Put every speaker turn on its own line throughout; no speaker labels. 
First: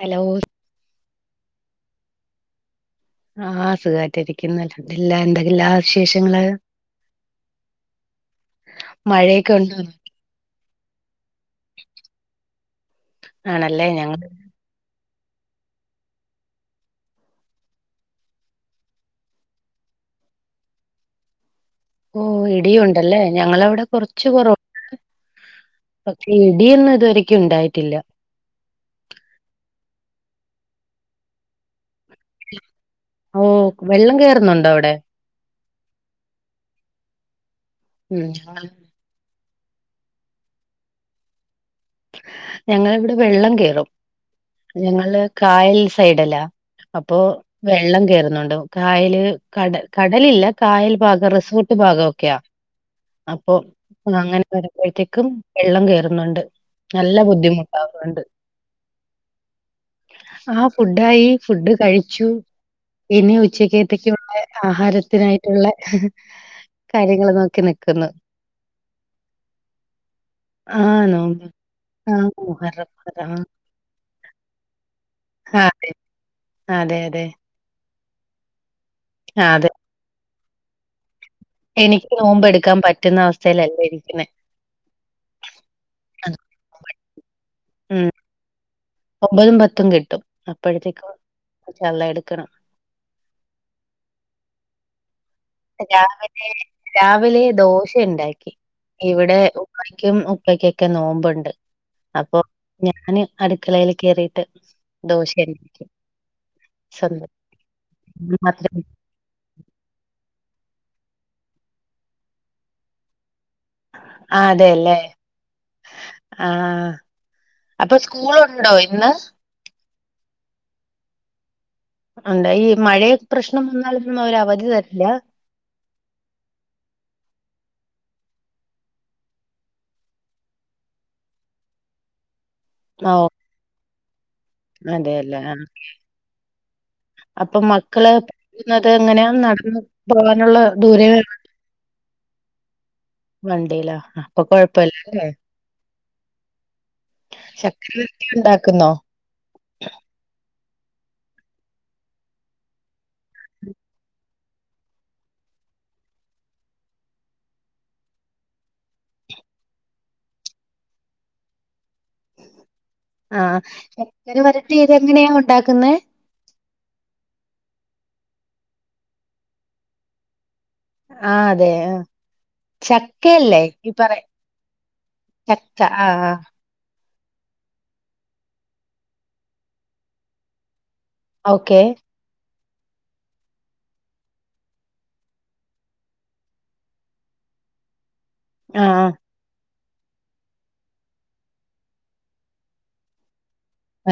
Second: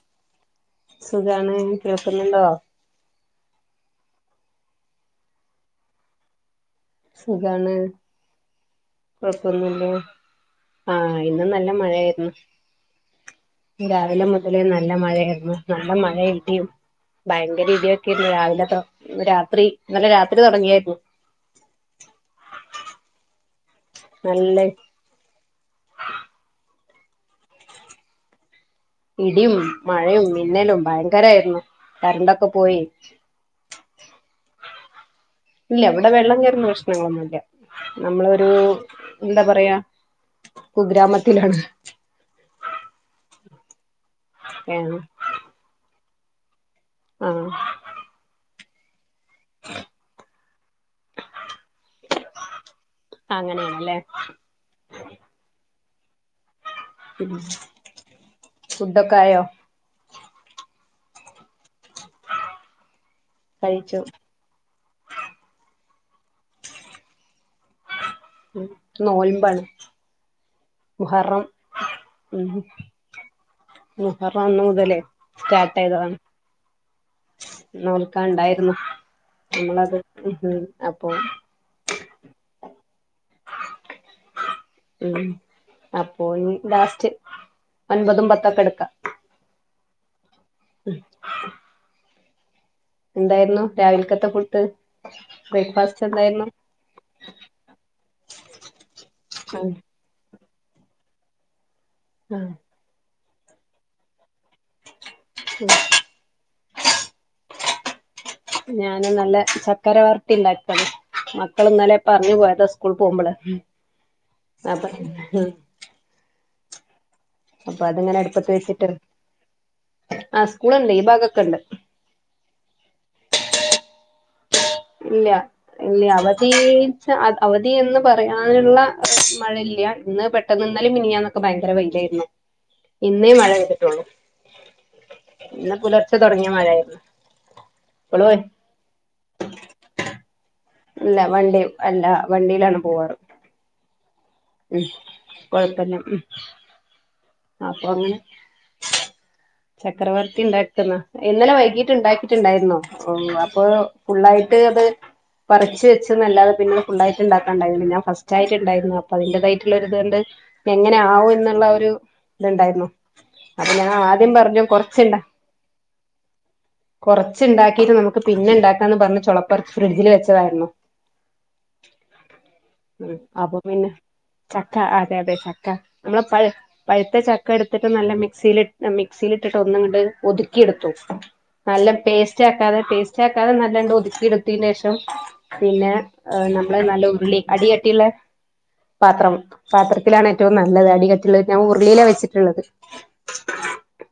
ഹലോയ്
സുഖാണ് കേൾക്കുന്നുണ്ടോ
ആഹ് സുഖായിട്ടിരിക്കുന്നു അൽഹംദുലില്ലാഹ് എന്താ വിശേഷങ്ങള്
സുഖാണ്
മഴയൊക്കെ ഉണ്ടോ
കൊഴപ്പൊന്നുല്ല ആ ഇന്ന് നല്ല മഴ ആയാര്ന്നു
ആണല്ലേ
രാവിലെ
ഞങ്ങള്
മുതലേ നല്ല മഴ ര്ന്നു നല്ല മഴേം ഇടീം ഭയങ്കര ഇതീയൊക്കേര്ന്നു രാവിലെ തൊ രാത്രി ഇന്നലെ രാത്രി തുടങ്ങിയേര്ന്നു
ഓ ഇടിയുംണ്ടല്ലേ ഞങ്ങള കൊറച്ച്
നല്ല
കൊറവ്ണ്ട് പക്ഷെ ഇടി ഒന്നു ഇതുവരക്കുണ്ടായിട്ടില്ല
ഇടിയും മഴയും മിന്നലും ഭയങ്കരായിര്ന്നു കരണ്ടൊക്കെ പോയി
ഹും വെള്ളം കേറുന്നുണ്ടോ അവ ടെ
ഇല്ല ഇവിടെ വെള്ളം കേറുന്ന പ്രശ്നങ്ങളൊന്നുല്ല
ഉം
നമ്മളൊരു
ഞങ്ങൾ
എന്താ പറ പറയാ കുഗ്രാമത്തിലാണ്
ഞങ്ങളിവിടെ വെള്ളം കേറും
ഏഹ്
ഞങ്ങള് കായൽ സൈഡല്ല അപ്പൊ
ആഹ്
വെള്ളം കയറുന്നുണ്ട് കായല് കടലില്ല കായൽ ഭാഗം റിസോർട്ട് ഭാഗം ഒക്കെയാ അപ്പൊ
അങ്ങനെയാണല്ലേ
അങ്ങനെ വരുമ്പോഴത്തേക്കും വെള്ളം കയറും ഇന്ന് ഉണ്ട് നല്ല ബുദ്ധിമുട്ട അതുകൊണ്ട്
ഫുഡൊക്കെ ആയോ
ഫുഡായി ഫുഡ് കഴിച്ചു ഇനി
കഴിച്ചു
ഉച്ചക്കത്തക്കുള്ള ആഹാരത്തിനായിട്ടുള്ള കാര്യങ്ങൾ നോക്കി നക്കുന്നു
നോൻപാണ്
ആ
മുഹറം
നോമ്പ്. ആ മുഹറം. മുഹറം.
മുഹറം അന്ന് മുതലേ
ആ
സ്റ്റാർട്ട
അതെ.
ആായതതാണ്
അതെ, അതെ.
നോൽക്കാ ഉണ്ടായിരുന്നു
ആ അതെ.
നമ്മളത് ം അപ്പൊ
എനിക്ക് നോമ്പ എടുക്കാൻ പറ്റുന്ന അവസ്ഥയിലല്ലേ ഇരിക്കുന്ന
ഉം അപ്പൊ ഇ ലാസ്റ്റ്
ഉം
ഒൻപതും പത്തൊക്കെ എടുക്കാം
ഒമ്പതും പത്തും കെട്ടി അപ്പോഴത്തേക്കും നല്ല എടു നിക്കണം
എന്തായിരുന്നു രാവിലക്കത്തെ ഫുഡ്‌
രാവിലെ ദോശ ഉണ്ടാക്കി ഇവിടെ
ആഹ്
ഉപ്പയ്ക്കും ഇപ്പക്കൊക്കെ നോമ്പുണ്ട് അപ്പൊ
ആഹ്
ഞാന് അടുക്കളയിൽ കയറിയിട്ട് സ്വന്തം. മാത്രം
ഞൻ നല്ല ശർക്കരവരട്ടി ഉണ്ടാക്കി മക്കള ഇന്നാലെ പറഞ്ഞു പോയതാ സ്കൂള പോകുമ്പോള് അപ്പ അ
ആ അപ്പൊ
അടുപ്പത്ത്
സ്കൂളുണ്ടോ
വെച്ചിട്ട്
ഇന്ന്
ആഹ് സ്കൂളുണ്ട് ഈ ഭാഗൊക്കെ ഉണ്ട്
എന്താ ഈ മഴയ പ്രശ്നം ന
ഇല്ല ഇല്ല അവധി ച്ച അവധി ന എന്ന് പറയാനുള്ള മഴയില്ല ഇന്ന് പെട്ടെന്ന് നിന്നാലും മിനിയാന്നൊക്കെ ഭയങ്കര വയയിലായിരുന്നു
ഓഹ്
ഇന്നേ മഴ പെയ്തിട്ടുള്ളൂ
അതെല്ലേ ആ
ഇന്ന് പുലർച്ചെ തുടങ്ങിയ മഴയായിരുന്നു
അപ്പൊ മക്കള്
ഇപ്പളോ
പറുന്നത് എങ്ങനെയ നട ഉ
ഇല്ല വണ്ടി അല്ല വണ്ടിയിലാണ് പോവാറ്
വണ്ടില ആ
ഉം കൊഴപ്പന്ന ഉ അപ്പൊ
ശർക്കര
അങ്ങനെ
വരട്ടി ഉണ്ടാക്കുന്നോ?
ചക്രവർത്തി ഉണ്ടാക്ക ഇന്നലെ വൈകീട്ട് ഉണ്ടാക്കിട്ടുണ്ടായിരുന്നോ ഓ അപ്പൊ ഫുള്ളായിട്ട് അത് പററിച്ച്ു വെച്ചല്ലാതെ പിന്നെ ഫുുള്ളായിട്ട് ഉണ്ടാക്കാണ്ടായിരുന്നു ഞാൻ ഫസ്റ്റ് ആയിട്ട്ുണ്ടായിരുന്നു അപ്പൊ അതിന്റേതായിട്ടുള്ള ഇതൊണ്ട് എങ്ങനെ ആകും എന്നുള്ള ഒരു ഇതുണ്ടായിരുന്നു
ആ
അപ്പൊ ഞാൻ ആദ്യം
എന
പറഞ്ഞു
വരട്ട് ഇതെങ്ങനെയാ ഉണ്ടാക്കുന്നത്
കുറച്ചുണ്ടാക്കിട്ട് നമുക്ക് പിന്നെ ഉണ്ടാക്കാന്ന് പറഞ്ഞ ചുളപ്പ ഫ്രിഡ്ജിൽ വെച്ചതായിരുന്നു
ആ അതെ ആ
ഉം അപ്പൊ
ചക്കയല്ലേ
പിന്നെ
ഈ പറ
ചക്ക അതെ അതെ
ചക്ക ആ
നമ്മള് പഴ പഴുത്ത ചക്ക എടുത്തിട്ട് നല്ല മിക്സിൽി് മിക്സിയില ഇട്ടിട്ട് ഒന്നും ഇ് ഒതുക്കിയെടുത്തു
ഓക്കെ
നല്ല പേസ്റ്റ് ആ തെ ടേസ്റ്റ് ആക്കാതെ നല്ലണ്ട് ഒതുക്കി എടുത്തിതിനന് ശേഷം പിന്നെ നമ്മള് നല്ല ഉരുളി അടിയട്ടിയുള്ള
ആഹ് ആഹ്
പാത്രം പാത്രത്തിലാണ് ഏറ്റവും നല്ലത് അടികുള്ള ഞാൻ ഉരുളിയില വെച്ചിട്ടുള്ളത്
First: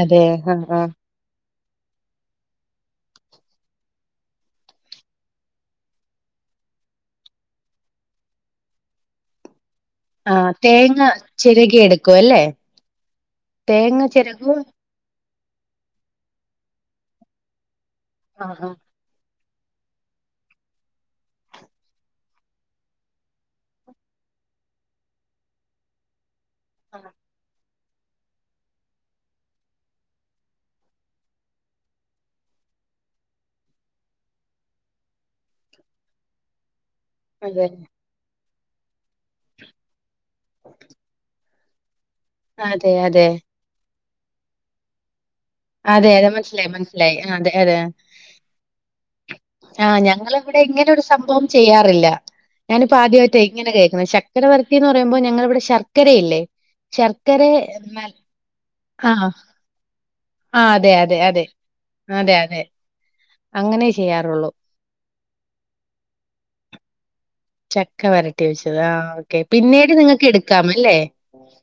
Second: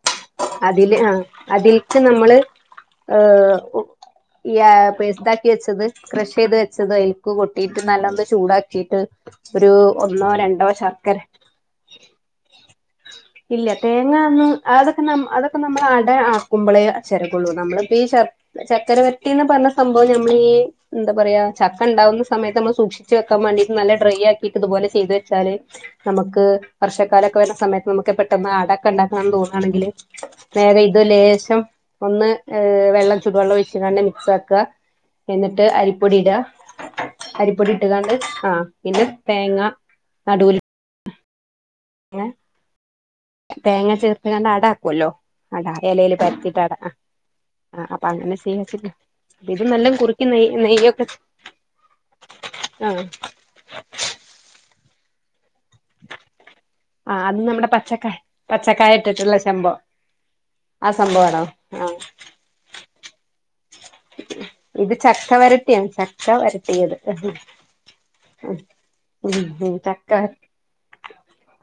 അതെ ആ ആ
അതിൽക്ക് നമ്മള് ഏ ഈ പേസ്താക്കി വെച്ചത് ക്രഷ് ചെയ്ത് വെച്ചത് അലക്ക് കൊട്ടിട്ട് നല്ലന്ന് ചൂടാക്കിട്ട്
ആ തേങ്ങ ചിരകി എടുക്കും അല്ലേ
ഇല്ല
തേങ്ങ
തേങ്ങന്നും
ചിരകും
അതൊക്കെ ന അതൊക്കെ അപ്പം നമ്മൾ അട ആക്കുമ്പോളേ ചിറകുള്ളൂ നമ്മള് ഈ
ആഹ് ആഹ്
ചക്കര വ കുട്ടീന്ന് പറഞ്ഞ സംഭവം നമ്മൾീഈ എന്താ പറയാ ചക്ക ഉണ്ടാവുന്ന സമയത്ത് നമ്മൾ സൂക്ഷിച്ചച്ച് വെക്കാൻ വേണ്ടിട്ട് നല്ല ഡ്രൈ ആക്കിട്ട് ഇതുപോലെ ചെയ്തു വെച്ചാല് നമുക്ക്
ആ,
വർഷക് സമയത്ത് നമുക്ക് പെട്ടെന്ന് അടക്കെ ഉണ്ടാക്കന്ന് തോന്നയാണെങ്കിൽ വേഗം ഇത് ലേശം ഒന്ന് ഏ വെള്ളം ചൂടുവെള്ളം ഒഴിച്ചച്ച് ക മിക്സ് ആക്കുക എന്നിട്ട് അരിപ്പൊടി ഇട
അതെ
അരിപ്പൊടി ഇട്ടതാണ്ട് ആ ഇത് തേങ്ങ നടൂൽ ങ്ങെ
അതെ അതെ.
തേങ്ങ ചേർ അപ്പൊ ഞാനാടാക്കുവല്ലോ
അതെ അതെ മനസിലായി മനസിലായി അതെ അതെ
ആ അപ്പൊ അങ്ങനെ ചെയ്യാച്ചിട്ട് ഇത് നല്ല
ആഹ്
കുറുക്കി നെയ്
ഞങ്ങളിവിടെ ഇങ്ങനെ ഒരു
നെയ്യൊക്കെ
സംഭവം ചെയ്യാറില്ല
ആ
ഞാനിപ്പോ ആദ്യമായിട്ടെ ഇങ്ങനെ കേക്ക ശക്കര വരട്ടി മ്പോ ഞങ്ങളിവിടെ ശർക്കരയില്ലേ
ആ അത്
ശർക്കര
നമ്മുടെ
നൽ
പച്ചക്കായ പച്ചക്കായ ഇട്ടിട്ടുള്ള ശഭം
ആ അതെ അതെ അതെ അതെ അതെ അങ്ങനെ ചെയ്യാറുള്ളൂ.
ഇത് ചക്ക വരട്ടിയാ ചക്ക വരട്ടിയത്
ചക്ക വരട്ടി വെച്ചത് ആഹ് ഓക്കെ പിന്നീട് നിങ്ങൾക്ക്
തക്കാർ
എടുക്കാമല്ലേ?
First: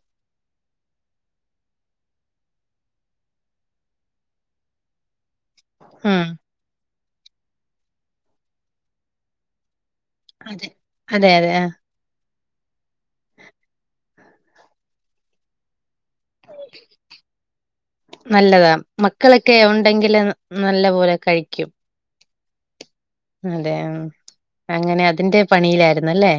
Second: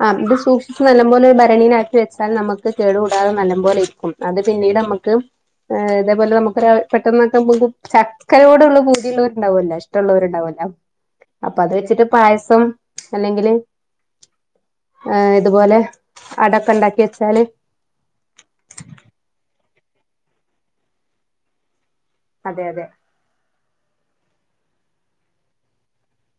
ആ ഇത് സൂക്ഷിിച്ചു നല്ല പോലെ ഭരണീലക്കി വ ൽ നമുക്ക് കേട കൂടാതെ നല്ല പോലെ ഇരിക്കും അത് പിന്നീട് നമുക്ക്
ഉം
ഇതേപോലെ നമുക്കൊര് പെട്ടെന്ന്ക്കുമ്പ ചക്കരയോടുള്ള പൂതിള്ള ഉണ്ടാവലോ [unintelligible] ണ്ടാവല്ലോ
അതെ അതെ അതെ
അപ്പൊ
ആഹ്
അത് വെച്ചിട്ട് പായസ സം അല്ലെങ്കില് ആഹ് ഇതുപോലെ അടൊക്കെ ഉണ്ടാക്കി വെച്ചാല്
നല്ലതാ മക്കളൊക്കെ ഒ ണ്ടെങ്കിൽ നല്ല പോലെ കഴിക്കും
അതെ അതെ
അതെ അങ്ങനെ അതിന്റെ പണിയിലായിരുന്നൂല്ലേ